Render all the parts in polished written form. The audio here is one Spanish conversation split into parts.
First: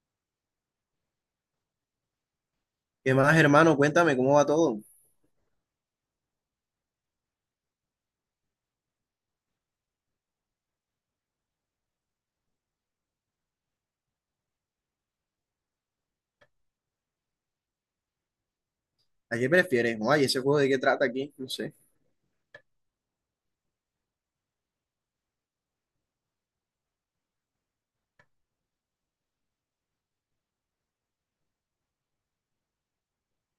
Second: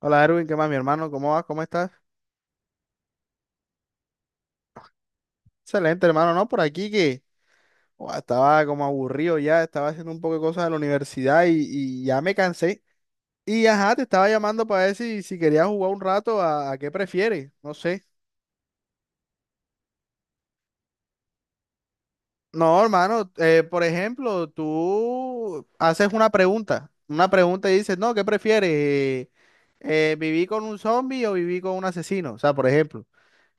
Hola Erwin, ¿qué más, mi hermano? ¿Cómo vas? ¿Cómo estás? ¿Qué más, hermano? Cuéntame cómo va todo. Excelente, hermano, ¿no? Por aquí que ua, estaba como aburrido ya, estaba haciendo un poco de cosas de la universidad y ya me cansé. Y ajá, te estaba llamando para ver si querías jugar un rato a qué prefieres, no sé. ¿A qué prefieres? Ay, ese juego de qué trata aquí, no sé. No, hermano, por ejemplo, tú haces una pregunta y dices, no, ¿qué prefieres? ¿Viví con un zombie o viví con un asesino? O sea, por ejemplo.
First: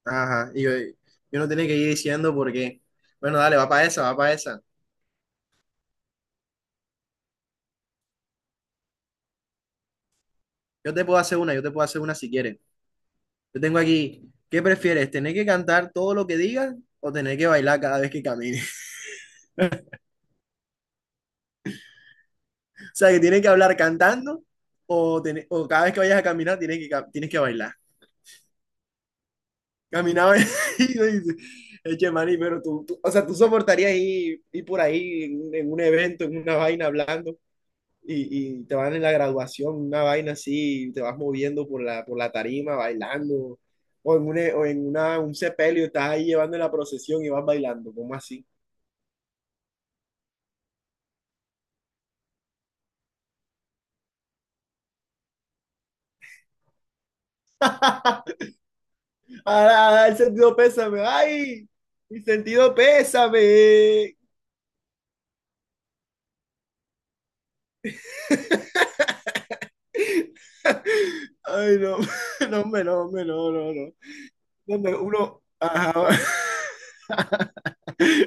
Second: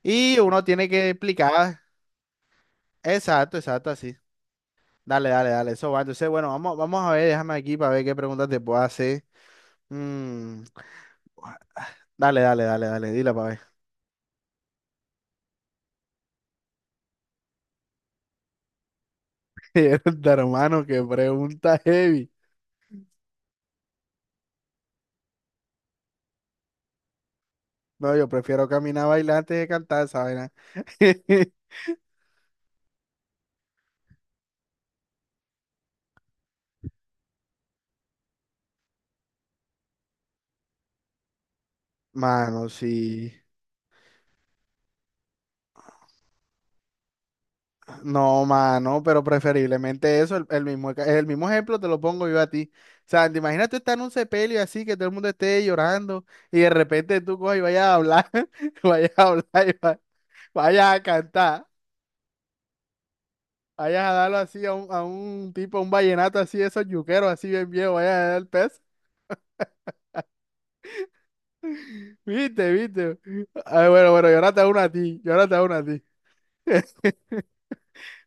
Y Ajá, y uno yo, tiene que yo no tenía que explicar, ir diciendo por qué. Bueno, exacto, dale, va para exacto, esa, así. va para esa. Dale, dale, dale, eso va. Entonces, bueno, vamos a ver, déjame aquí para ver qué preguntas te puedo hacer. Mm, Yo te puedo hacer una, yo te puedo hacer una si dale, quieres. dale, dale, dale, dila Yo para tengo aquí, ¿qué prefieres? ¿Tener que cantar todo lo que digas o tener que bailar cada vez que camines? ver. De hermano, qué pregunta heavy. O sea, que tienes que hablar cantando o o cada vez que vayas a caminar tienes que, tienes que bailar. No, yo prefiero caminar a bailar antes de cantar esa Caminaba vaina. y uno dice, eche maní, pero tú, o sea, tú soportarías ir por ahí en un evento, en una vaina hablando. Y te van en la graduación, una vaina así, y te vas moviendo por la Mano, tarima, sí. bailando, o en una, un sepelio, estás ahí llevando la procesión y vas bailando, ¿cómo No, así? mano, pero preferiblemente eso, el mismo ejemplo te lo pongo yo a ti. O sea, te imaginas tú estar en un sepelio así, que todo el mundo esté llorando y de repente tú coges y vayas a hablar, vayas a hablar Ahora, el sentido vayas pésame, a cantar. ay, mi sentido Vayas a pésame. darlo así a un, tipo, a un vallenato así, de esos yuqueros así bien viejo, vayas a dar el pez. Ay, no, no, Viste, hombre, no, viste. hombre, no, no, Ay, no. bueno, bueno, yo ahora te hago No, una a hombre, ti, yo uno, ahora te hago una a ti. ajá.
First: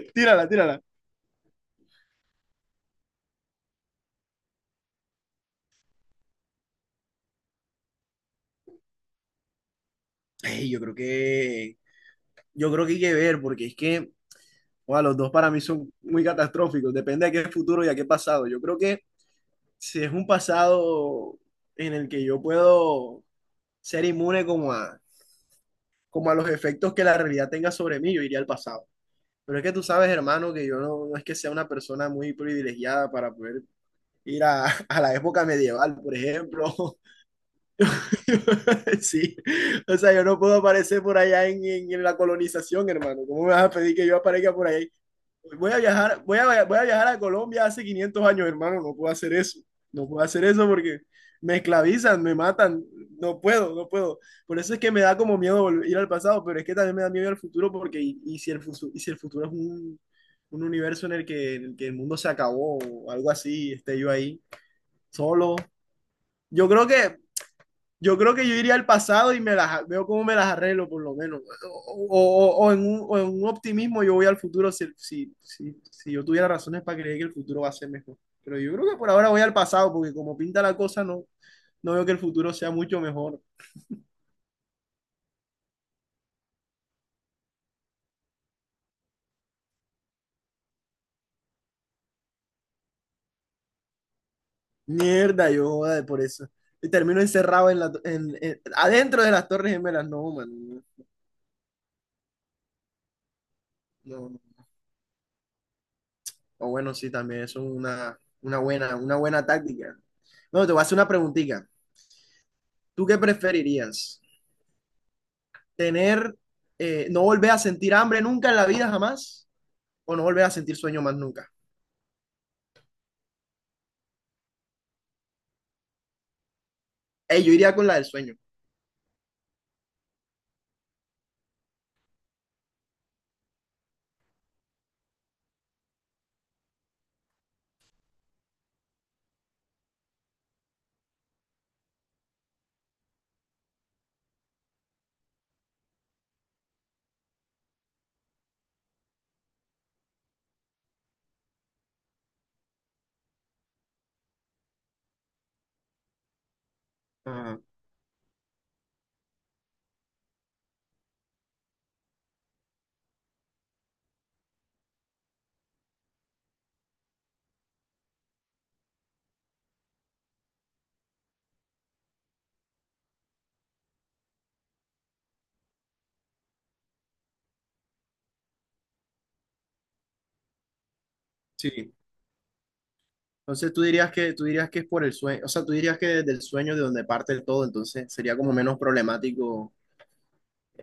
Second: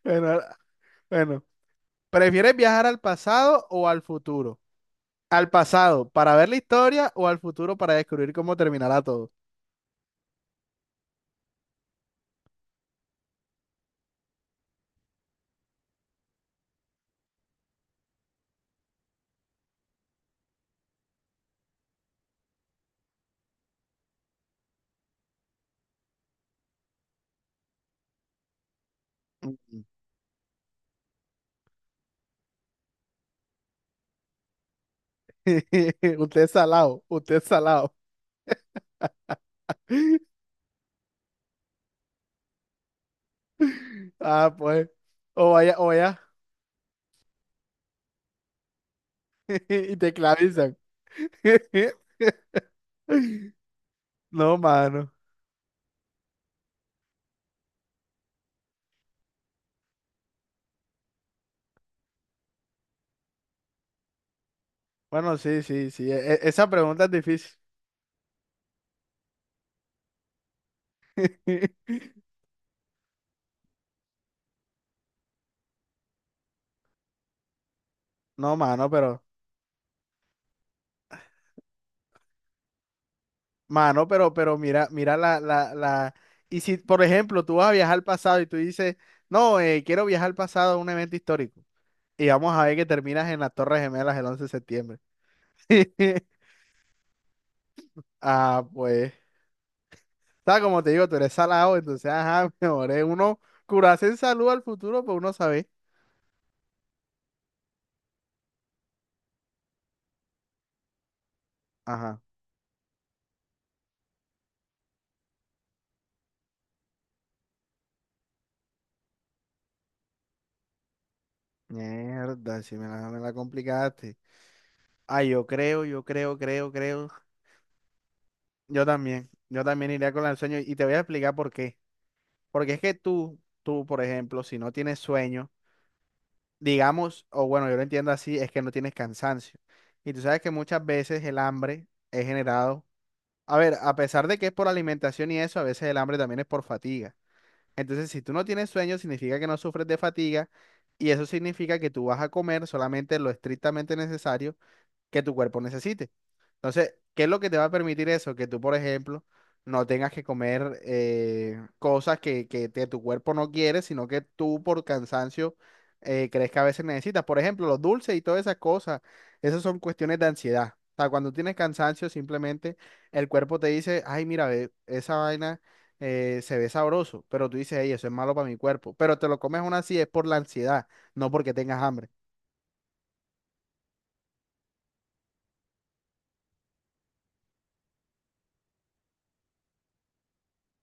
Bueno, Tírala, ahora- tírala. bueno. ¿Prefieres viajar al pasado o al futuro? ¿Al pasado para ver la historia o al futuro para descubrir cómo terminará todo? Ey, yo creo que hay que ver, porque es que wow, los dos para mí son muy catastróficos, depende de qué futuro y a qué pasado. Yo creo que si es un pasado en el que yo puedo ser inmune como a los efectos que la realidad tenga sobre mí, yo iría al pasado. Pero es que Mm. tú sabes, hermano, que yo no, no es que sea una persona muy privilegiada para poder ir a la época medieval, por Usted es ejemplo. salado, usted es salado. Sí, o sea, yo no puedo aparecer por allá en, en la colonización, hermano. ¿Cómo me vas a pedir que yo aparezca Ah, por pues. ahí? O vaya, Voy a viajar a Colombia hace 500 años, hermano, no puedo hacer eso. y No te puedo hacer eso clavizan. porque me esclavizan, me matan, no puedo, no puedo. No, Por eso es que me mano. da como miedo ir al pasado, pero es que también me da miedo ir al futuro porque y si el futuro es un universo en el que, el mundo se acabó o algo así, esté yo ahí Bueno, solo. sí, sí, sí. Esa Yo creo pregunta es que difícil. yo creo que yo iría al pasado y me las veo cómo me las arreglo, por lo menos. O en un optimismo yo voy al futuro si, si, si, si yo tuviera razones para creer que el futuro va a ser mejor. No, Pero yo mano, creo que por pero, ahora voy al pasado, porque como pinta la cosa, no, no veo que el futuro sea mucho mejor. mano, pero, pero mira la. Y si, por ejemplo, tú vas a viajar al pasado y tú dices, no, quiero viajar al pasado a un evento histórico. Y vamos a ver que terminas en las Torres Gemelas el 11 de septiembre. Mierda, yo joda por eso. Y termino encerrado en la, en, Ah, pues. adentro de las Torres Gemelas. No, Está como man. te digo, tú eres salado, entonces, ajá, mejor es uno curarse en No, no. salud al futuro, pues uno sabe. O bueno, sí, también eso es una buena táctica. Bueno, te voy a hacer una preguntita. Ajá. ¿Tú qué preferirías? Tener, no volver a sentir hambre nunca en la vida jamás, o no volver a sentir sueño más nunca. Mierda, si me la complicaste. Ah, yo creo. Yo iría con la del sueño. Yo también iría con el sueño y te voy a explicar por qué. Porque es que tú, por ejemplo, si no tienes sueño, digamos, o bueno, yo lo entiendo así, es que no tienes cansancio. Y tú sabes que muchas veces el hambre es generado, a ver, a pesar de que es por alimentación y eso, a veces el hambre también es por fatiga. Entonces, si tú no tienes sueño, significa que no sufres de fatiga y eso significa que tú vas a comer solamente lo estrictamente necesario que tu cuerpo necesite. Entonces, ¿qué es lo que te Ajá, va a permitir eso? Que tú, por ejemplo, no tengas que comer cosas que tu cuerpo no quiere, sino que tú por cansancio crees que a veces necesitas. Por ejemplo, los dulces y todas esas cosas, esas son cuestiones de ansiedad. O sea, cuando tienes cansancio, simplemente el cuerpo te dice, ay, mira, ve, esa vaina se ve sabroso, pero tú dices, ey, eso es malo para mi cuerpo. Pero te lo comes aún así, es por la ansiedad, no porque tengas sí. hambre. Entonces tú dirías que es por el sueño, o sea, tú dirías que desde el sueño de donde parte todo, entonces sería como menos problemático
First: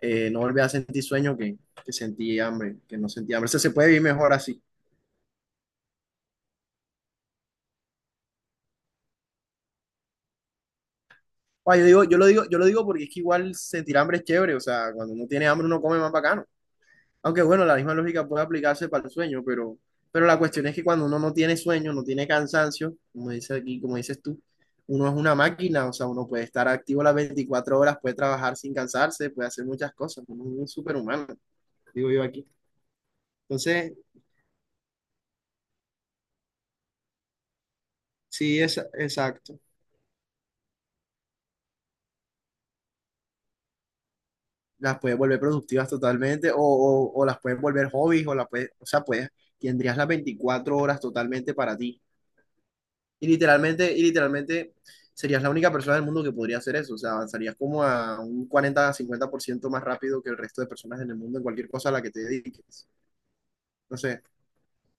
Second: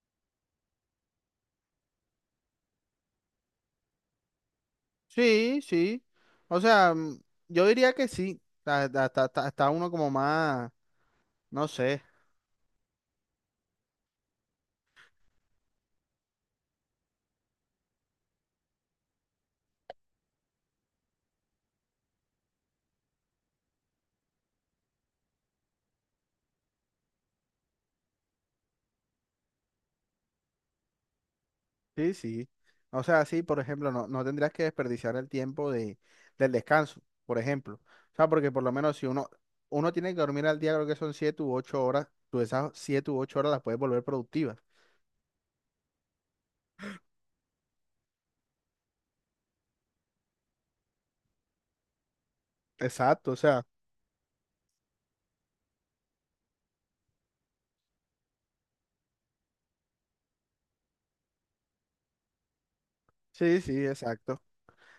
no volver a sentir sueño que sentir hambre, que no sentir hambre. O sea, se puede vivir mejor así. Sí, sí. O sea, yo diría que sí. Está uno como más, no Ah, yo sé. digo, yo lo digo, yo lo digo porque es que igual sentir hambre es chévere, o sea, cuando uno tiene hambre uno come más bacano. Aunque bueno, la misma lógica puede aplicarse para el sueño, pero la cuestión es que cuando uno no tiene sueño, no tiene cansancio, como dice aquí, como dices tú, uno es una máquina, o sea, uno puede estar activo las 24 horas, puede trabajar sin cansarse, puede hacer muchas cosas, uno es un superhumano, digo Sí, yo aquí. sí. O sea, sí, por ejemplo, Entonces, no tendrías que desperdiciar el tiempo del descanso, por ejemplo. O sea, porque sí, por lo es menos si uno, exacto. uno tiene que dormir al día, creo que son 7 u 8 horas, tú esas 7 u 8 horas las puedes volver productivas. Las puedes volver productivas totalmente, o las puedes volver hobbies, o las puedes, o sea, puedes, tendrías las 24 horas totalmente para ti. Exacto, o sea. Y literalmente serías la única persona del mundo que podría hacer eso. O sea, avanzarías como a un 40 50% más rápido que el resto de personas en el mundo en cualquier cosa a la que te dediques. Sí, sí, No sé, exacto.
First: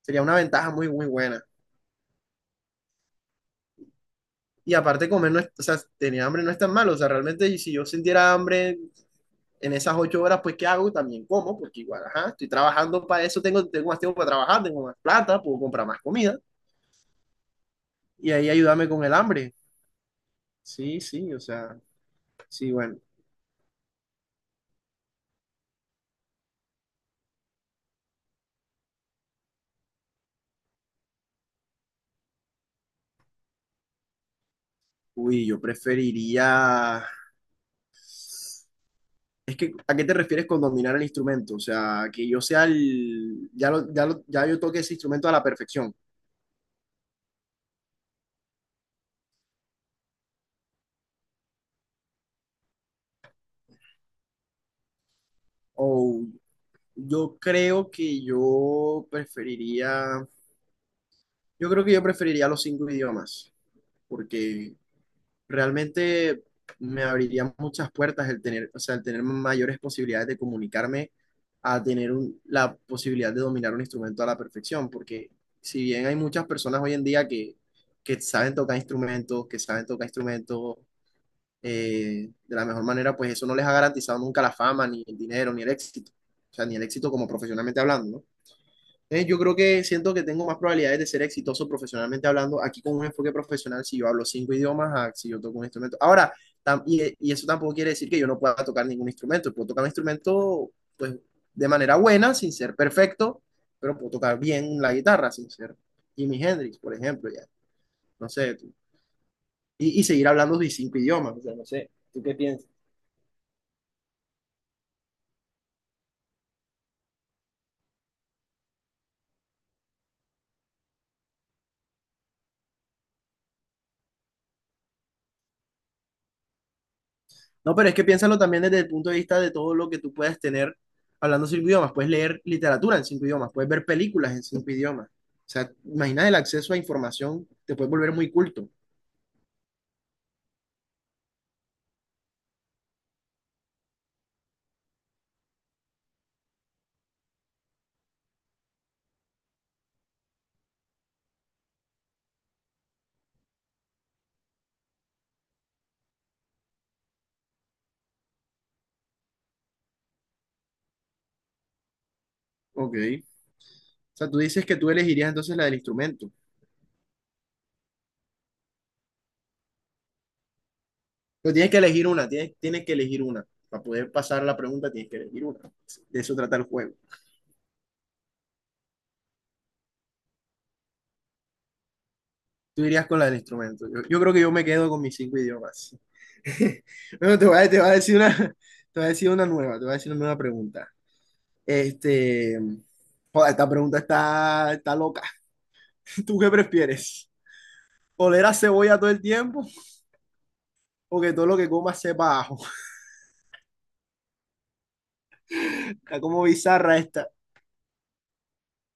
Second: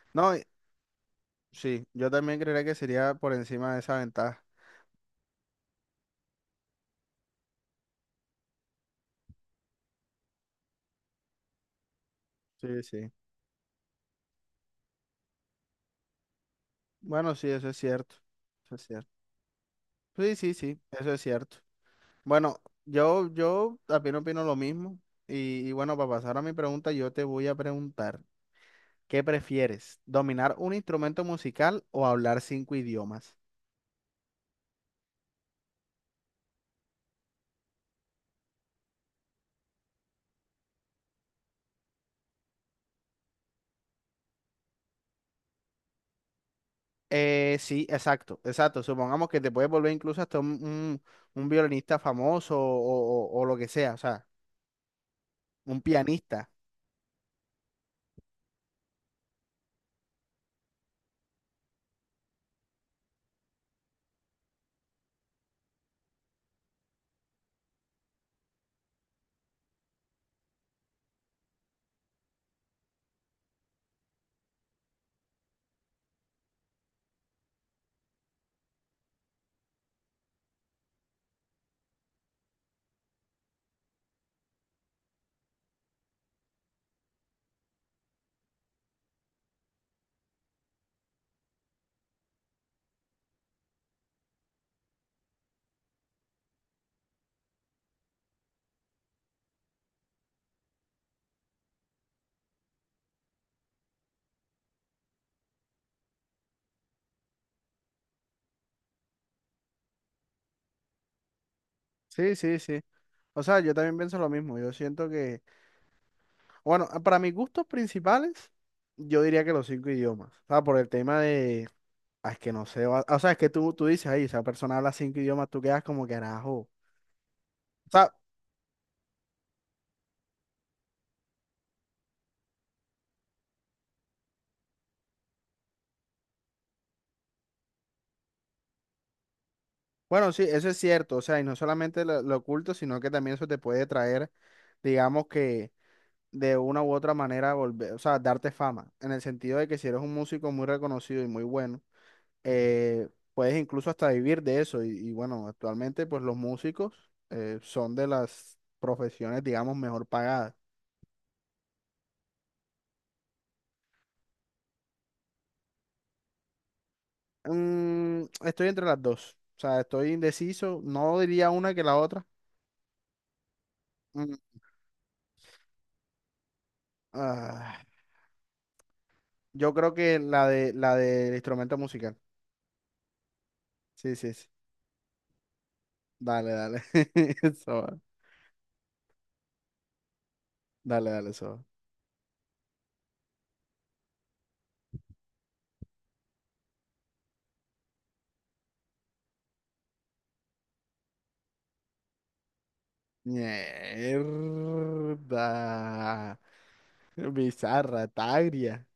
sería No, una ventaja muy, muy buena. sí, yo también creería que sería por encima de esa ventaja. Y aparte comer, no es- o sea, tener hambre no es tan malo. O sea, realmente y si yo sintiera hambre en esas 8 horas, pues ¿qué hago? También como, porque igual, ajá, estoy Sí, trabajando sí. para eso, tengo más tiempo para trabajar, tengo más plata, puedo comprar más comida. Bueno, sí, eso es cierto. Y ahí Eso es ayúdame con cierto. el hambre. Sí, sí, sí, Sí, eso es sí, o cierto. sea, Bueno, sí, bueno. yo también opino lo mismo. Y bueno, para pasar a mi pregunta, yo te voy a preguntar, ¿qué prefieres? ¿Dominar un instrumento musical o hablar cinco idiomas? Uy, yo preferiría. Es que, ¿a qué te refieres con dominar el instrumento? O sea, que yo sea el, ya yo toque ese instrumento a la perfección. Sí, exacto, exacto. Supongamos que te puedes volver incluso hasta un violinista famoso o lo que sea, o sea, un O pianista. yo creo que yo preferiría, yo creo que yo preferiría los cinco idiomas, porque realmente me abriría muchas puertas el tener, o sea, el tener mayores posibilidades de comunicarme a tener la posibilidad de dominar un instrumento a la perfección, porque si bien hay muchas personas hoy en día que saben tocar instrumentos, que saben tocar instrumentos, de la mejor manera, pues eso no les ha garantizado nunca la fama, ni el dinero, ni el éxito. O sea, ni el éxito como profesionalmente hablando, ¿no? Entonces, yo creo que siento que tengo más probabilidades de ser exitoso profesionalmente hablando aquí con un enfoque profesional si yo hablo cinco idiomas, a si yo toco un instrumento. Ahora, y, eso tampoco quiere decir que yo no pueda tocar ningún instrumento. Puedo tocar un instrumento, pues, de manera buena, sin ser perfecto, pero puedo tocar bien la guitarra, sin ser Jimi Hendrix, por ejemplo, ya. No sé, tú. Y, seguir hablando de cinco idiomas, o sea, no sé. ¿Tú qué Sí, sí, piensas? sí. O sea, yo también pienso lo mismo. Yo siento que, bueno, para mis gustos principales, yo diría que los cinco idiomas. O sea, por el tema de... Ah, es que no sé, o sea, es que tú dices, ahí, esa persona habla cinco idiomas, tú quedas como que carajo. No, pero O es que sea, piénsalo también desde el punto de vista de todo lo que tú puedas tener hablando cinco idiomas. Puedes leer literatura en cinco idiomas, puedes ver películas en cinco idiomas. O sea, imagina el acceso a información, te puedes volver muy culto. bueno, sí, eso es cierto, o sea, y no solamente lo oculto, sino que también eso te puede traer, digamos que de una u otra manera volver, o sea, darte fama, en el sentido de que si eres un músico muy reconocido y muy bueno, eh, puedes incluso hasta vivir de eso, y bueno, actualmente pues los músicos son de las profesiones, digamos, mejor pagadas. Ok. O sea, tú dices que tú elegirías entonces la del instrumento. Estoy entre las dos. O sea, estoy indeciso. No diría Pero tienes una que que la elegir otra. una, tienes que elegir una. Para poder Mm, pasar la pregunta, tienes que elegir una. De eso trata el juego. ah, yo creo que la de la del instrumento musical. Tú irías con la del instrumento. Sí, Yo creo sí, que sí. yo me quedo con mis cinco idiomas. Dale, dale. Bueno, Eso te voy a va. decir una, te voy a decir una nueva pregunta. Dale, dale, eso va. Este, joder, esta pregunta está loca. ¿Tú qué prefieres? ¿Oler a cebolla todo el tiempo o que todo lo que comas sepa a ajo? Está Mierda. como bizarra esta. Bizarra, tagria.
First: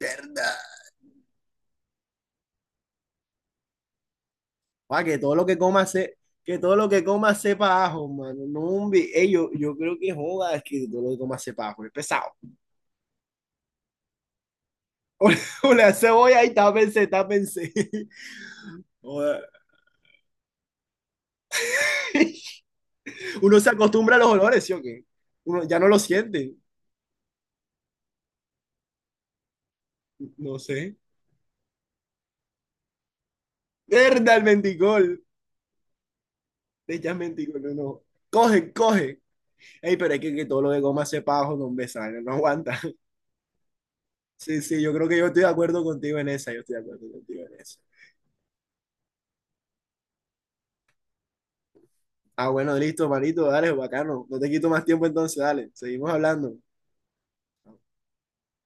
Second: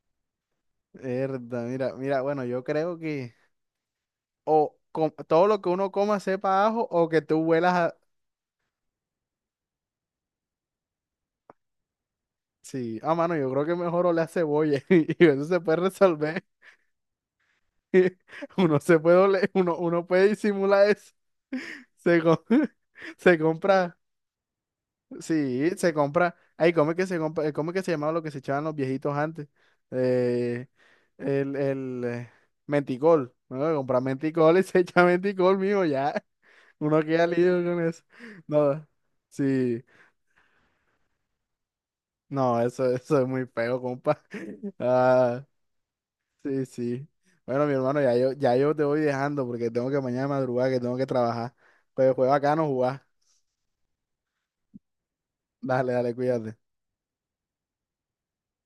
Mierda. Mierda, mira, mira, bueno, yo creo que o Pa, todo lo que uno coma sepa que a todo ajo lo que o que tú comas sepa huelas a a... ajo, mano. No, hombre. Ey, yo creo que joda, es que todo lo que comas sepa a ajo. Es pesado. Sí, ah, mano, yo creo que mejor oler a cebolla y eso se puede Oler a resolver. cebolla y tápense, tápense. Uno se puede, Joda. ole- uno, uno puede disimular eso. Se, co- Se Uno se compra, acostumbra a los olores, ¿sí o qué? Uno sí, ya no se lo compra. siente. Ay, ¿cómo es que se compra? ¿Cómo es que se llamaba lo que se echaban los viejitos antes? No Eh, sé. el menticol. Bueno, compra Mierda, el menticol y se echa menticol. menticol, mío, ya. De Uno ya queda mentico, libre no, con no. eso. Coge, No, coge. sí. Ey, pero hay que todo lo de goma se pajo, no hombre, esa vaina no No, aguanta. eso, eso es muy feo, compa. Sí, sí, yo creo que yo estoy Ah. de acuerdo contigo en esa, yo Sí, estoy de sí. acuerdo contigo en Bueno, mi esa. hermano, ya yo te voy dejando porque tengo que mañana madrugar, que tengo que trabajar. Pues fue Ah, bacano bueno, jugar. listo, manito, dale, bacano. No te quito más tiempo entonces, dale, Dale, seguimos dale, hablando. cuídate.